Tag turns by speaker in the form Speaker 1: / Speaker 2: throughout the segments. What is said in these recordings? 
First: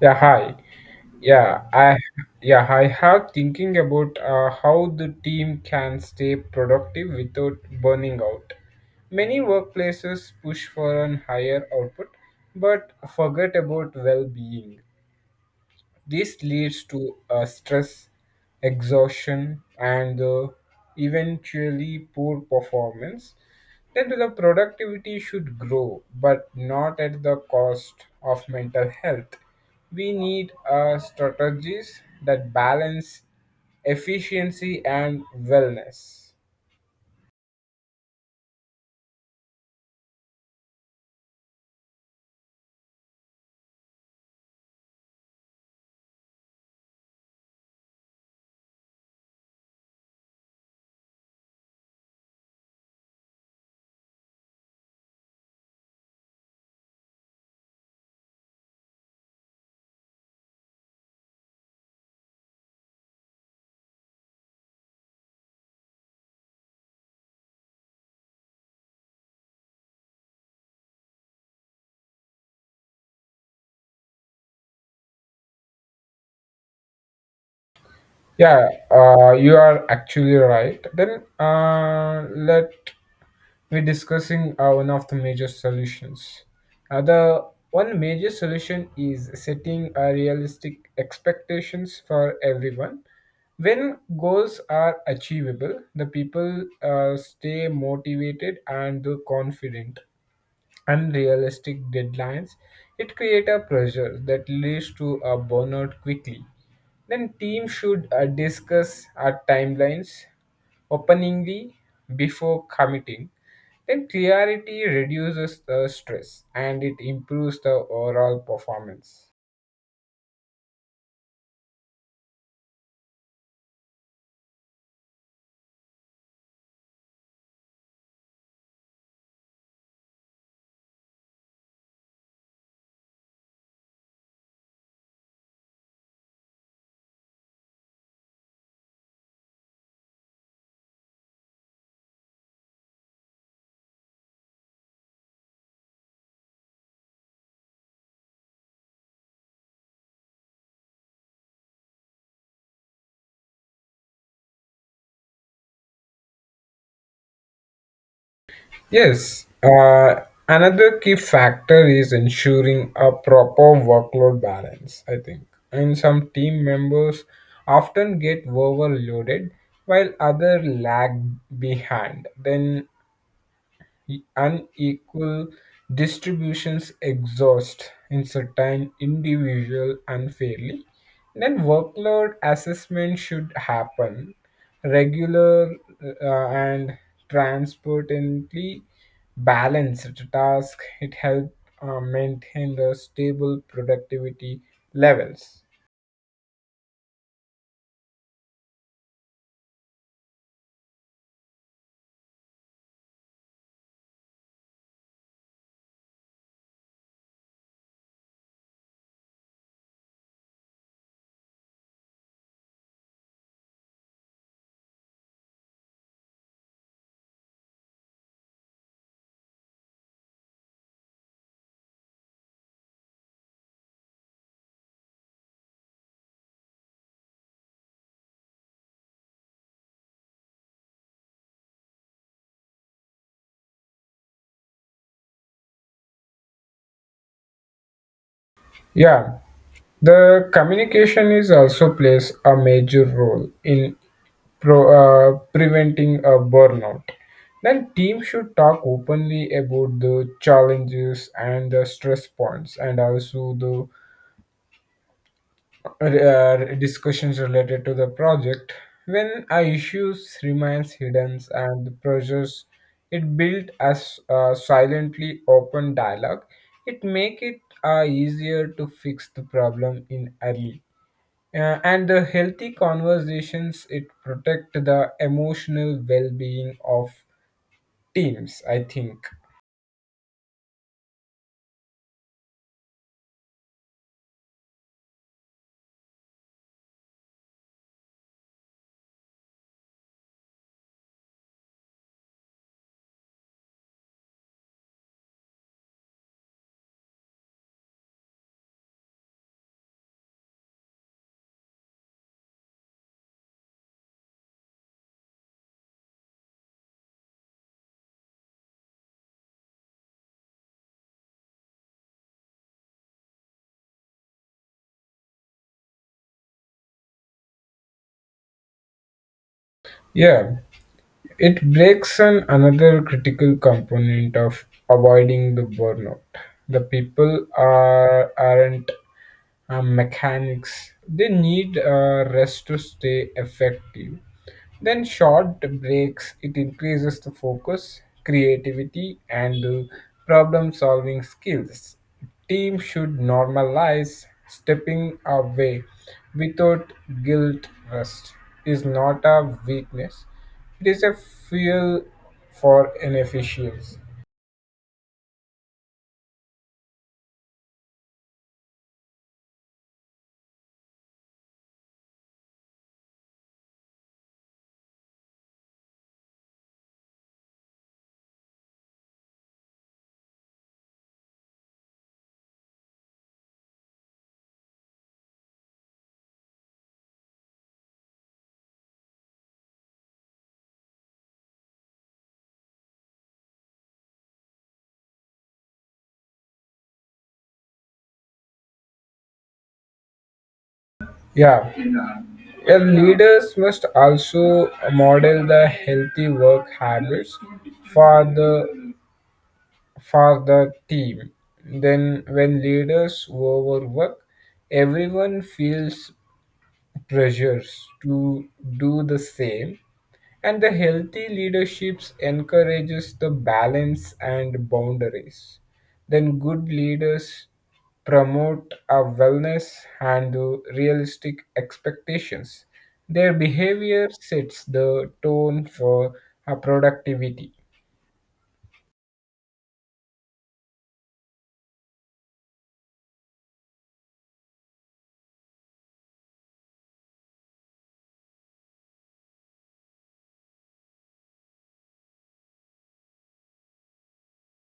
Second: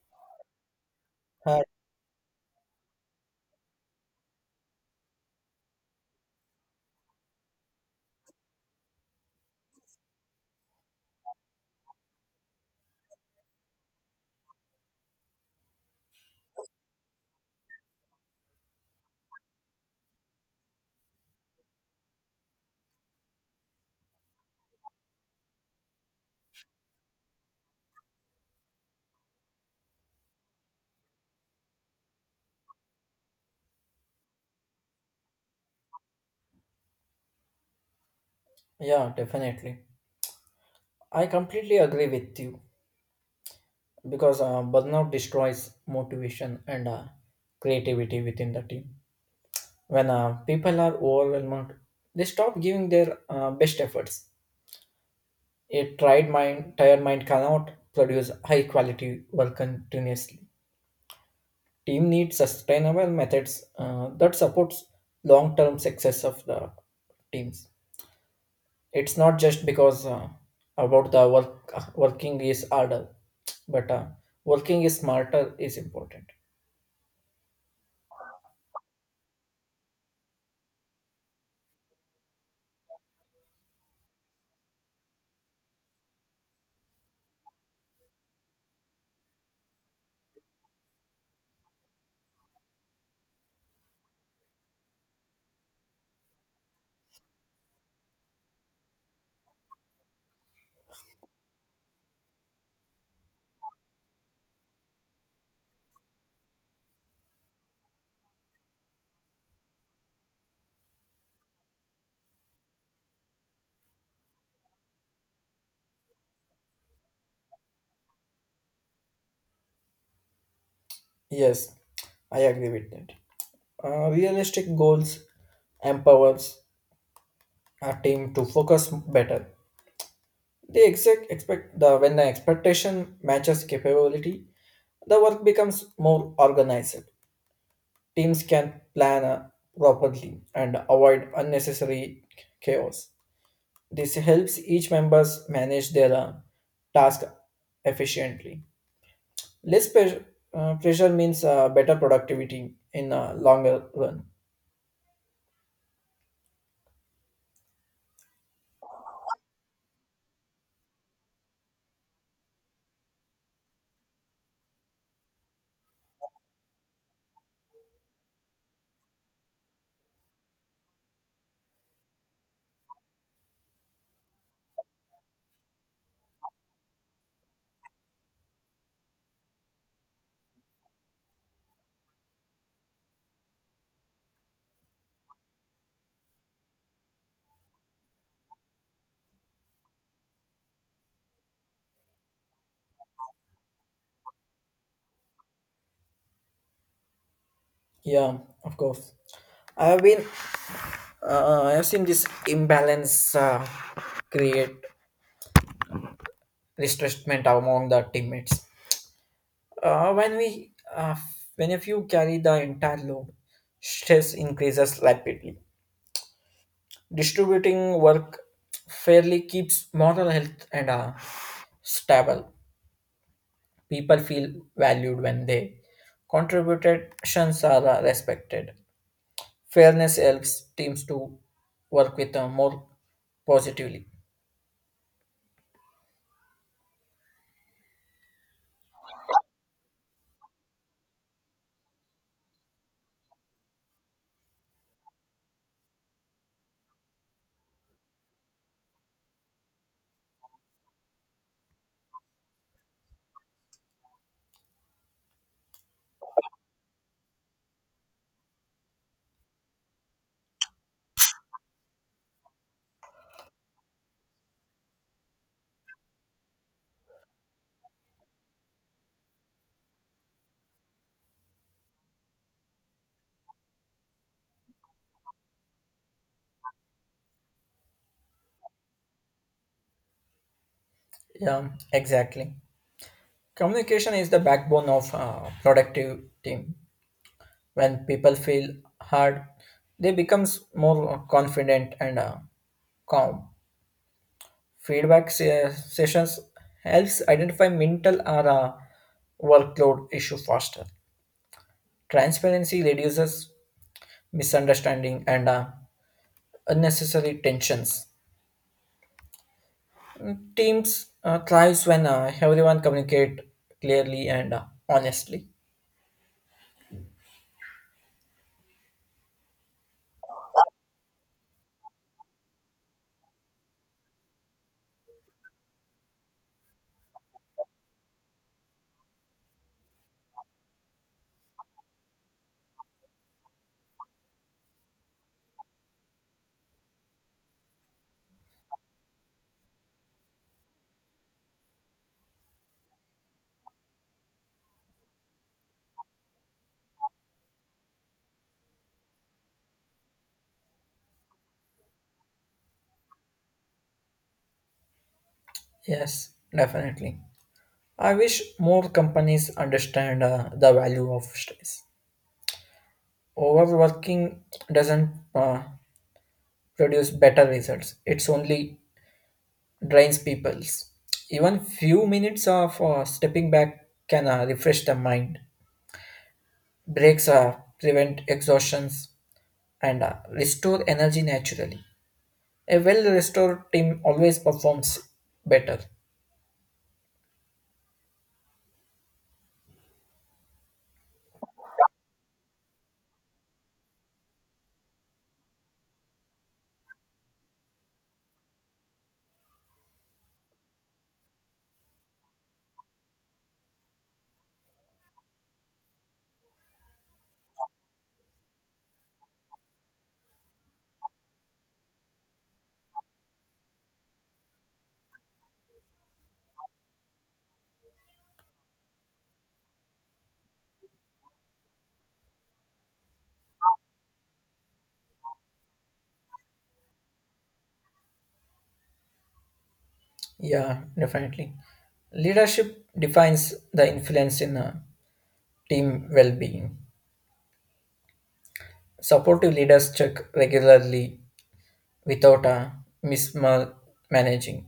Speaker 1: Yeah, hi.
Speaker 2: Uh,
Speaker 1: Yeah, I yeah, I have thinking about how the team can stay productive without burning out. Many workplaces push for an higher output but forget about well-being. This leads to stress, exhaustion, and the eventually poor performance. Then the productivity should grow, but not at the cost of mental health. We need strategies that balance efficiency and wellness.
Speaker 2: yeah, Definitely. I completely agree with you because burnout destroys motivation and creativity within the team. When people are overwhelmed, they stop giving their best efforts. A tired mind cannot produce high quality work continuously. Team needs sustainable methods that supports long term success of the teams. It's not just because about the work, working is harder but working is smarter is important.
Speaker 1: Yeah, you are actually right. Then Let we're discussing one of the major solutions. The one major solution is setting realistic expectations for everyone. When goals are achievable, the people stay motivated and confident unrealistic deadlines, it creates a pressure that leads to a burnout quickly. Then teams should discuss our timelines openingly before committing. Then clarity reduces the stress and it improves the overall performance.
Speaker 2: Yes, I agree with that. Realistic goals empowers a team to focus better. They exact expect the When the expectation matches capability, the work becomes more organized. Teams can plan properly and avoid unnecessary chaos. This helps each members manage their task efficiently. Less pressure, Pressure means better productivity in longer run.
Speaker 1: Yes, another key factor is ensuring a proper workload balance, I think. And some team members often get overloaded while others lag behind. Then unequal distributions exhaust in certain individual unfairly then workload assessment should happen regular and transparently balanced task it help maintain the stable productivity levels.
Speaker 2: Yeah, of course. I have been I have seen this imbalance create restrictment among the teammates. Uh, when we uh, when if you carry the entire load, stress increases rapidly. Distributing work fairly keeps moral health and stable. People feel valued when they contributions are respected. Fairness helps teams to work with more positively.
Speaker 1: Yeah, the communication is also plays a major role in pro, preventing a burnout. Then team should talk openly about the challenges and the stress points and also the discussions related to the project. When a issues remains hidden and the pressures it built as a silently open dialogue, it make it easier to fix the problem in early and the healthy conversations it protect the emotional well-being of teams, I think.
Speaker 2: Yeah, exactly. Communication is the backbone of a productive team. When people feel hard, they becomes more confident and calm. Sessions helps identify mental or workload issue faster. Transparency reduces misunderstanding and unnecessary tensions. Teams thrives when everyone communicate clearly and honestly.
Speaker 1: Yeah, it breaks on another critical component of avoiding the burnout. The people are aren't mechanics, they need rest to stay effective. Then short breaks it increases the focus creativity and problem solving skills. Team should normalize stepping away without guilt. Rest is not a weakness, it is a fuel for inefficiency.
Speaker 2: Yes, definitely. I wish more companies understand the value of stress. Overworking doesn't produce better results. It's only drains people's. Even few minutes of stepping back can refresh the mind. Breaks prevent exhaustions and restore energy naturally. A well-restored team always performs better.
Speaker 1: Yeah, well, leaders must also model the healthy work habits for the for the team. Then, when leaders overwork, everyone feels pressures to do the same. And the healthy leaderships encourages the balance and boundaries. Then good leaders promote a wellness and the realistic expectations. Their behavior sets the tone for a productivity.
Speaker 2: Yeah, definitely. Leadership defines the influence in a team well-being. Supportive leaders check regularly without mismanaging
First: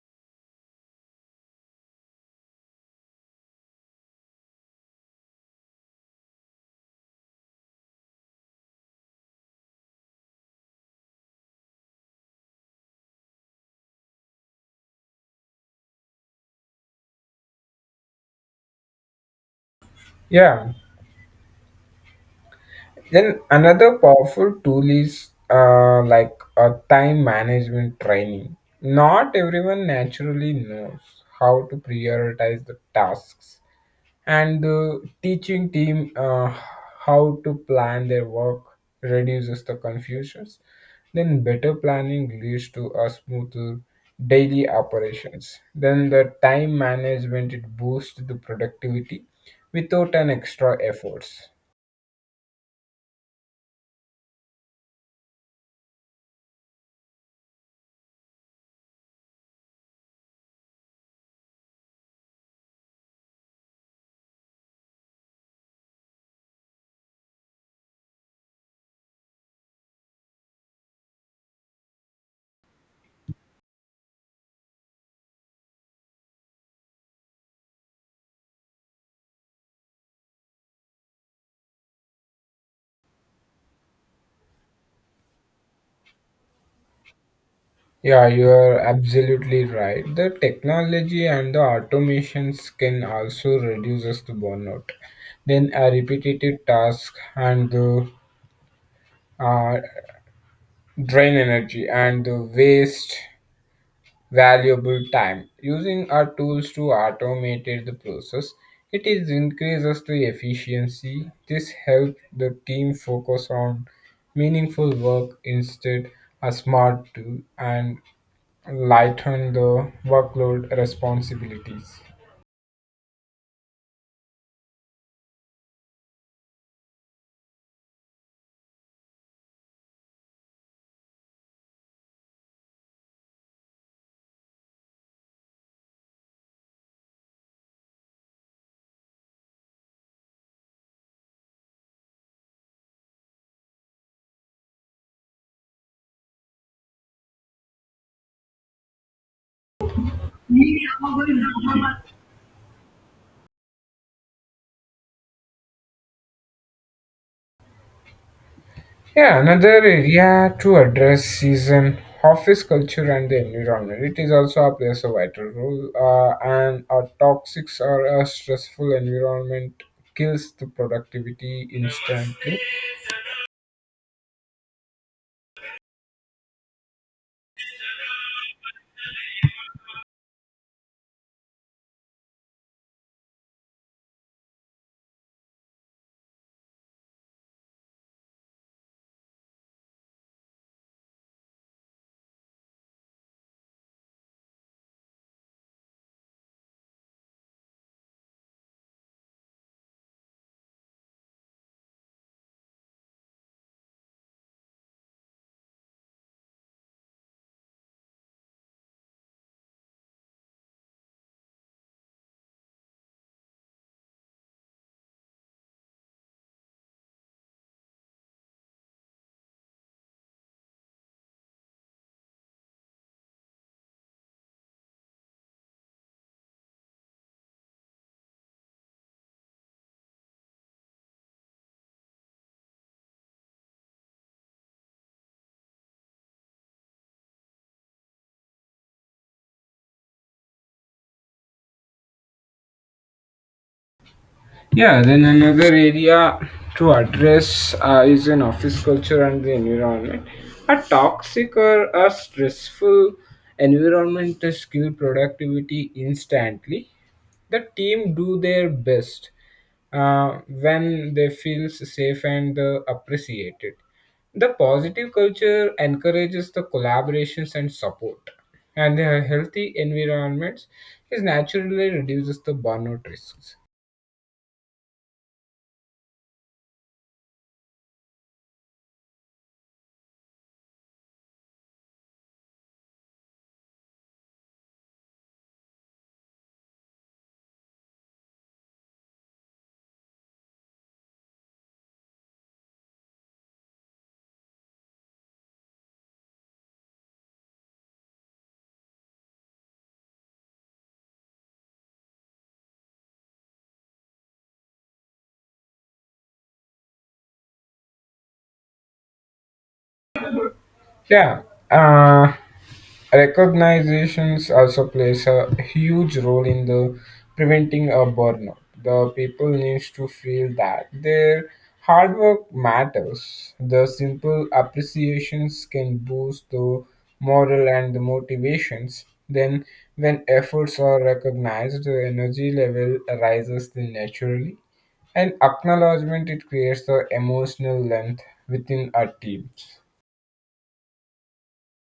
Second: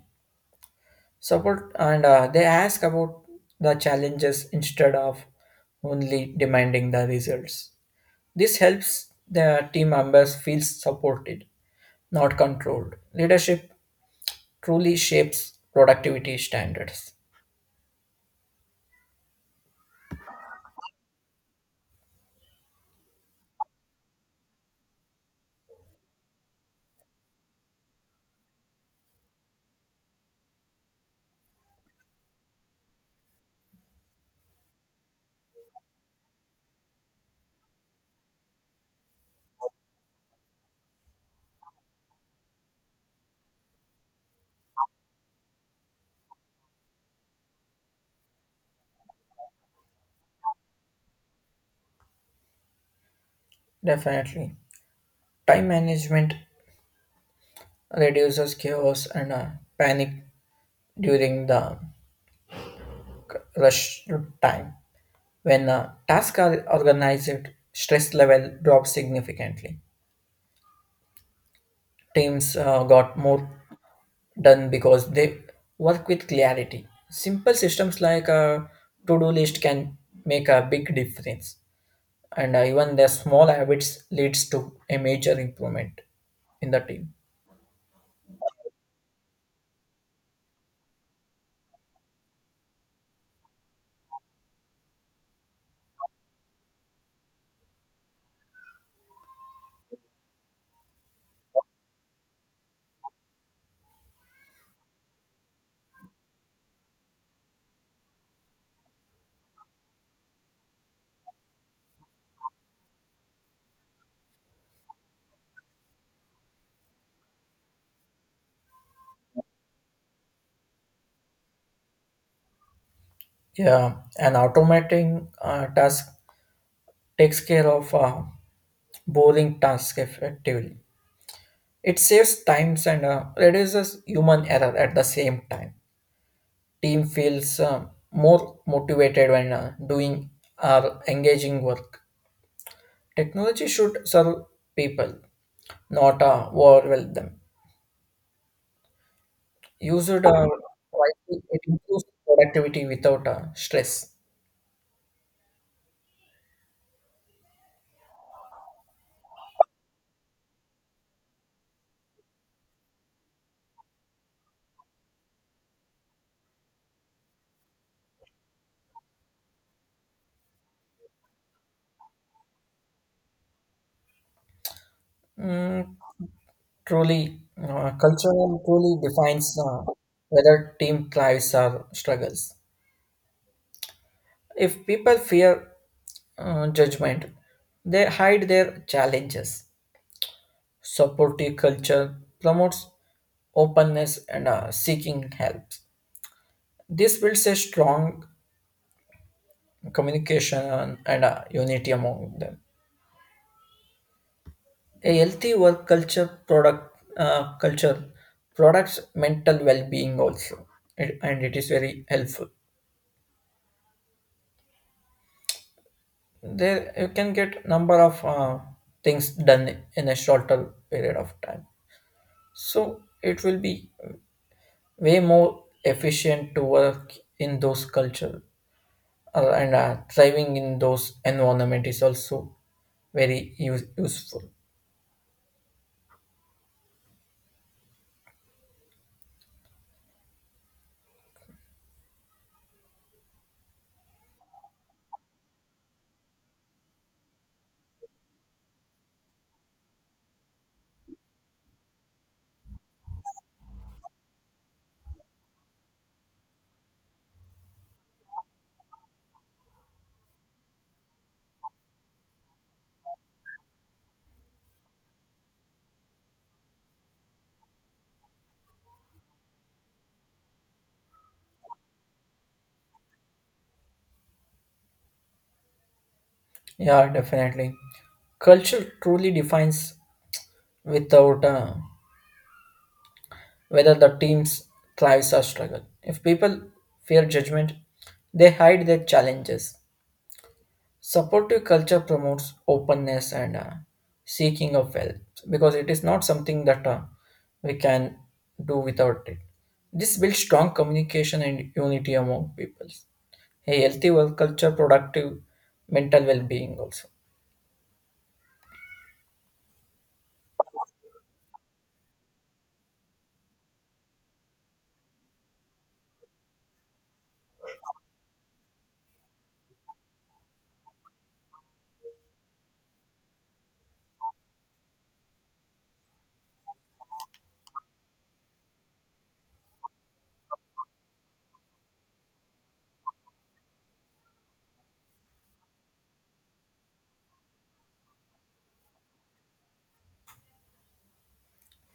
Speaker 2: support, and they ask about the challenges instead of only demanding the results. This helps the team members feel supported, not controlled. Leadership truly shapes productivity standards.
Speaker 1: Yeah. Then another powerful tool is like a time management training. Not everyone naturally knows how to prioritize the tasks, and the teaching team how to plan their work reduces the confusions. Then better planning leads to a smoother daily operations. Then the time management it boosts the productivity without an extra efforts.
Speaker 2: Definitely, time management reduces chaos and panic during the rush time. When tasks are organized, stress level drops significantly. Teams got more done because they work with clarity. Simple systems like a to-do list can make a big difference, and even their small habits leads to a major improvement in the team.
Speaker 1: Yeah, you are absolutely right. The technology and the automations can also reduces the burnout. Then a repetitive task and the uh, drain energy and the waste valuable time. Using our tools to automate the process, it is increases the efficiency. This helps the team focus on meaningful work instead. A smart tool and lighten the workload responsibilities.
Speaker 2: Yeah, and automating task takes care of boring tasks effectively. It saves times and reduces human error at the same time. Team feels more motivated when doing or engaging work. Technology should serve people, not overwhelm them. Used wisely, it improves productivity without stress.
Speaker 1: Yeah, another area to address is an office culture and the environment. It is also a plays a vital role, and a toxic or a stressful environment kills the productivity instantly.
Speaker 2: Mm, truly, cultural truly defines whether team thrives or struggles. If people fear judgment, they hide their challenges. Supportive culture promotes openness and seeking help. This builds a strong communication and unity among them. A healthy work culture products mental well-being also. It- and It is very helpful. There you can get number of things done in a shorter period of time. So it will be way more efficient to work in those culture, and thriving in those environment is also useful.
Speaker 1: Yeah, then another area to address is an office culture and the environment. A toxic or a stressful environment kills productivity instantly. The team do their best when they feel safe and appreciated. The positive culture encourages the collaborations and support, and the healthy environments is naturally reduces the burnout risks.
Speaker 2: Yeah, definitely. Culture truly defines without whether the team's thrives or struggle. If people fear judgment, they hide their challenges. Supportive culture promotes openness and seeking of help, because it is not something that we can do without it. This builds strong communication and unity among peoples. A healthy work culture, productive mental well-being also.
Speaker 1: Yeah, uh, recognitions also plays a huge role in the preventing a burnout. The people needs to feel that their hard work matters. The simple appreciations can boost the morale and the motivations. Then, when efforts are recognized, the energy level rises then naturally. And acknowledgement it creates the emotional length within our teams.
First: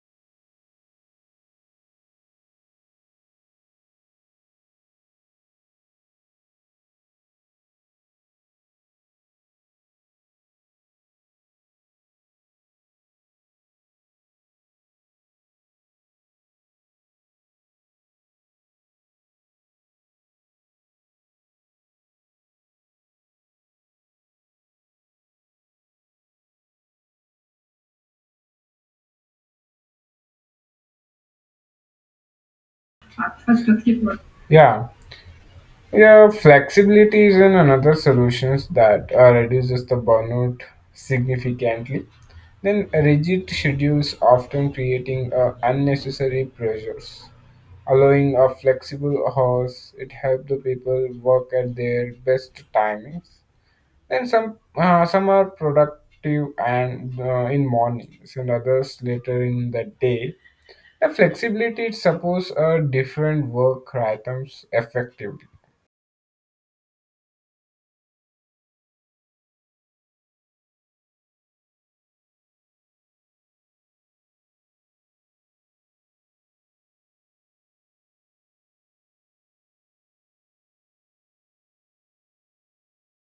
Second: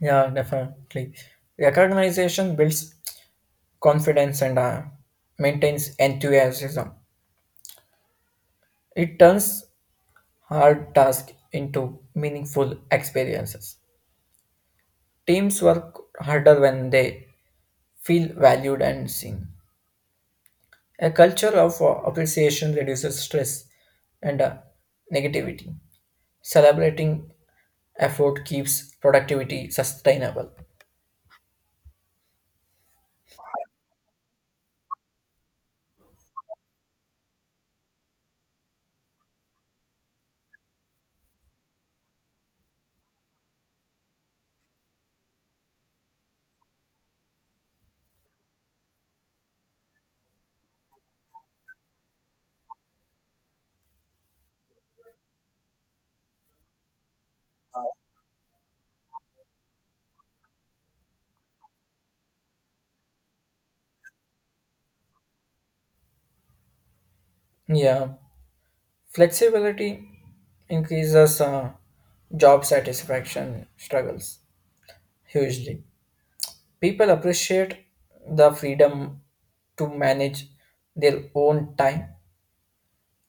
Speaker 2: Yeah, definitely. Recognition builds confidence and maintains enthusiasm. It turns hard tasks into meaningful experiences. Teams work harder when they feel valued and seen. A culture of appreciation reduces stress and negativity. Celebrating effort keeps productivity sustainable.
Speaker 1: Yeah. Yeah, flexibility is in another solutions that reduces the burnout significantly. Then rigid schedules often creating unnecessary pressures. Allowing a flexible hours, it helps the people work at their best timings. Then some are productive and in mornings and others later in the day. The flexibility it supports different work rhythms effectively.
Speaker 2: Yeah. Flexibility increases job satisfaction struggles hugely. People appreciate the freedom to manage their own time.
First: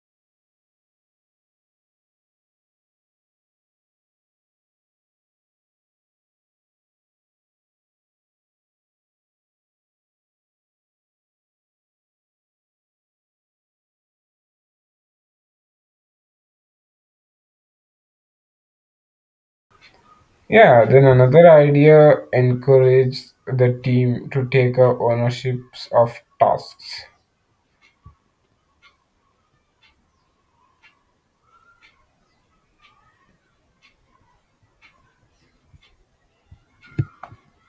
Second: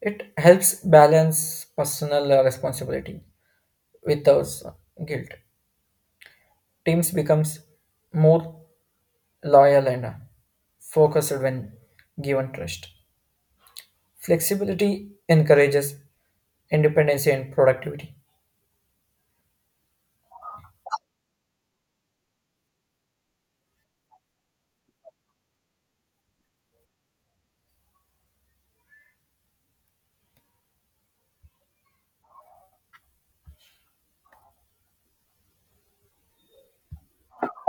Speaker 2: It helps balance personal responsibility without guilt. Teams becomes more loyal and focused when given trust. Flexibility encourages independency and productivity.
Speaker 1: Yeah, then another idea encourages the team to take a ownership of tasks.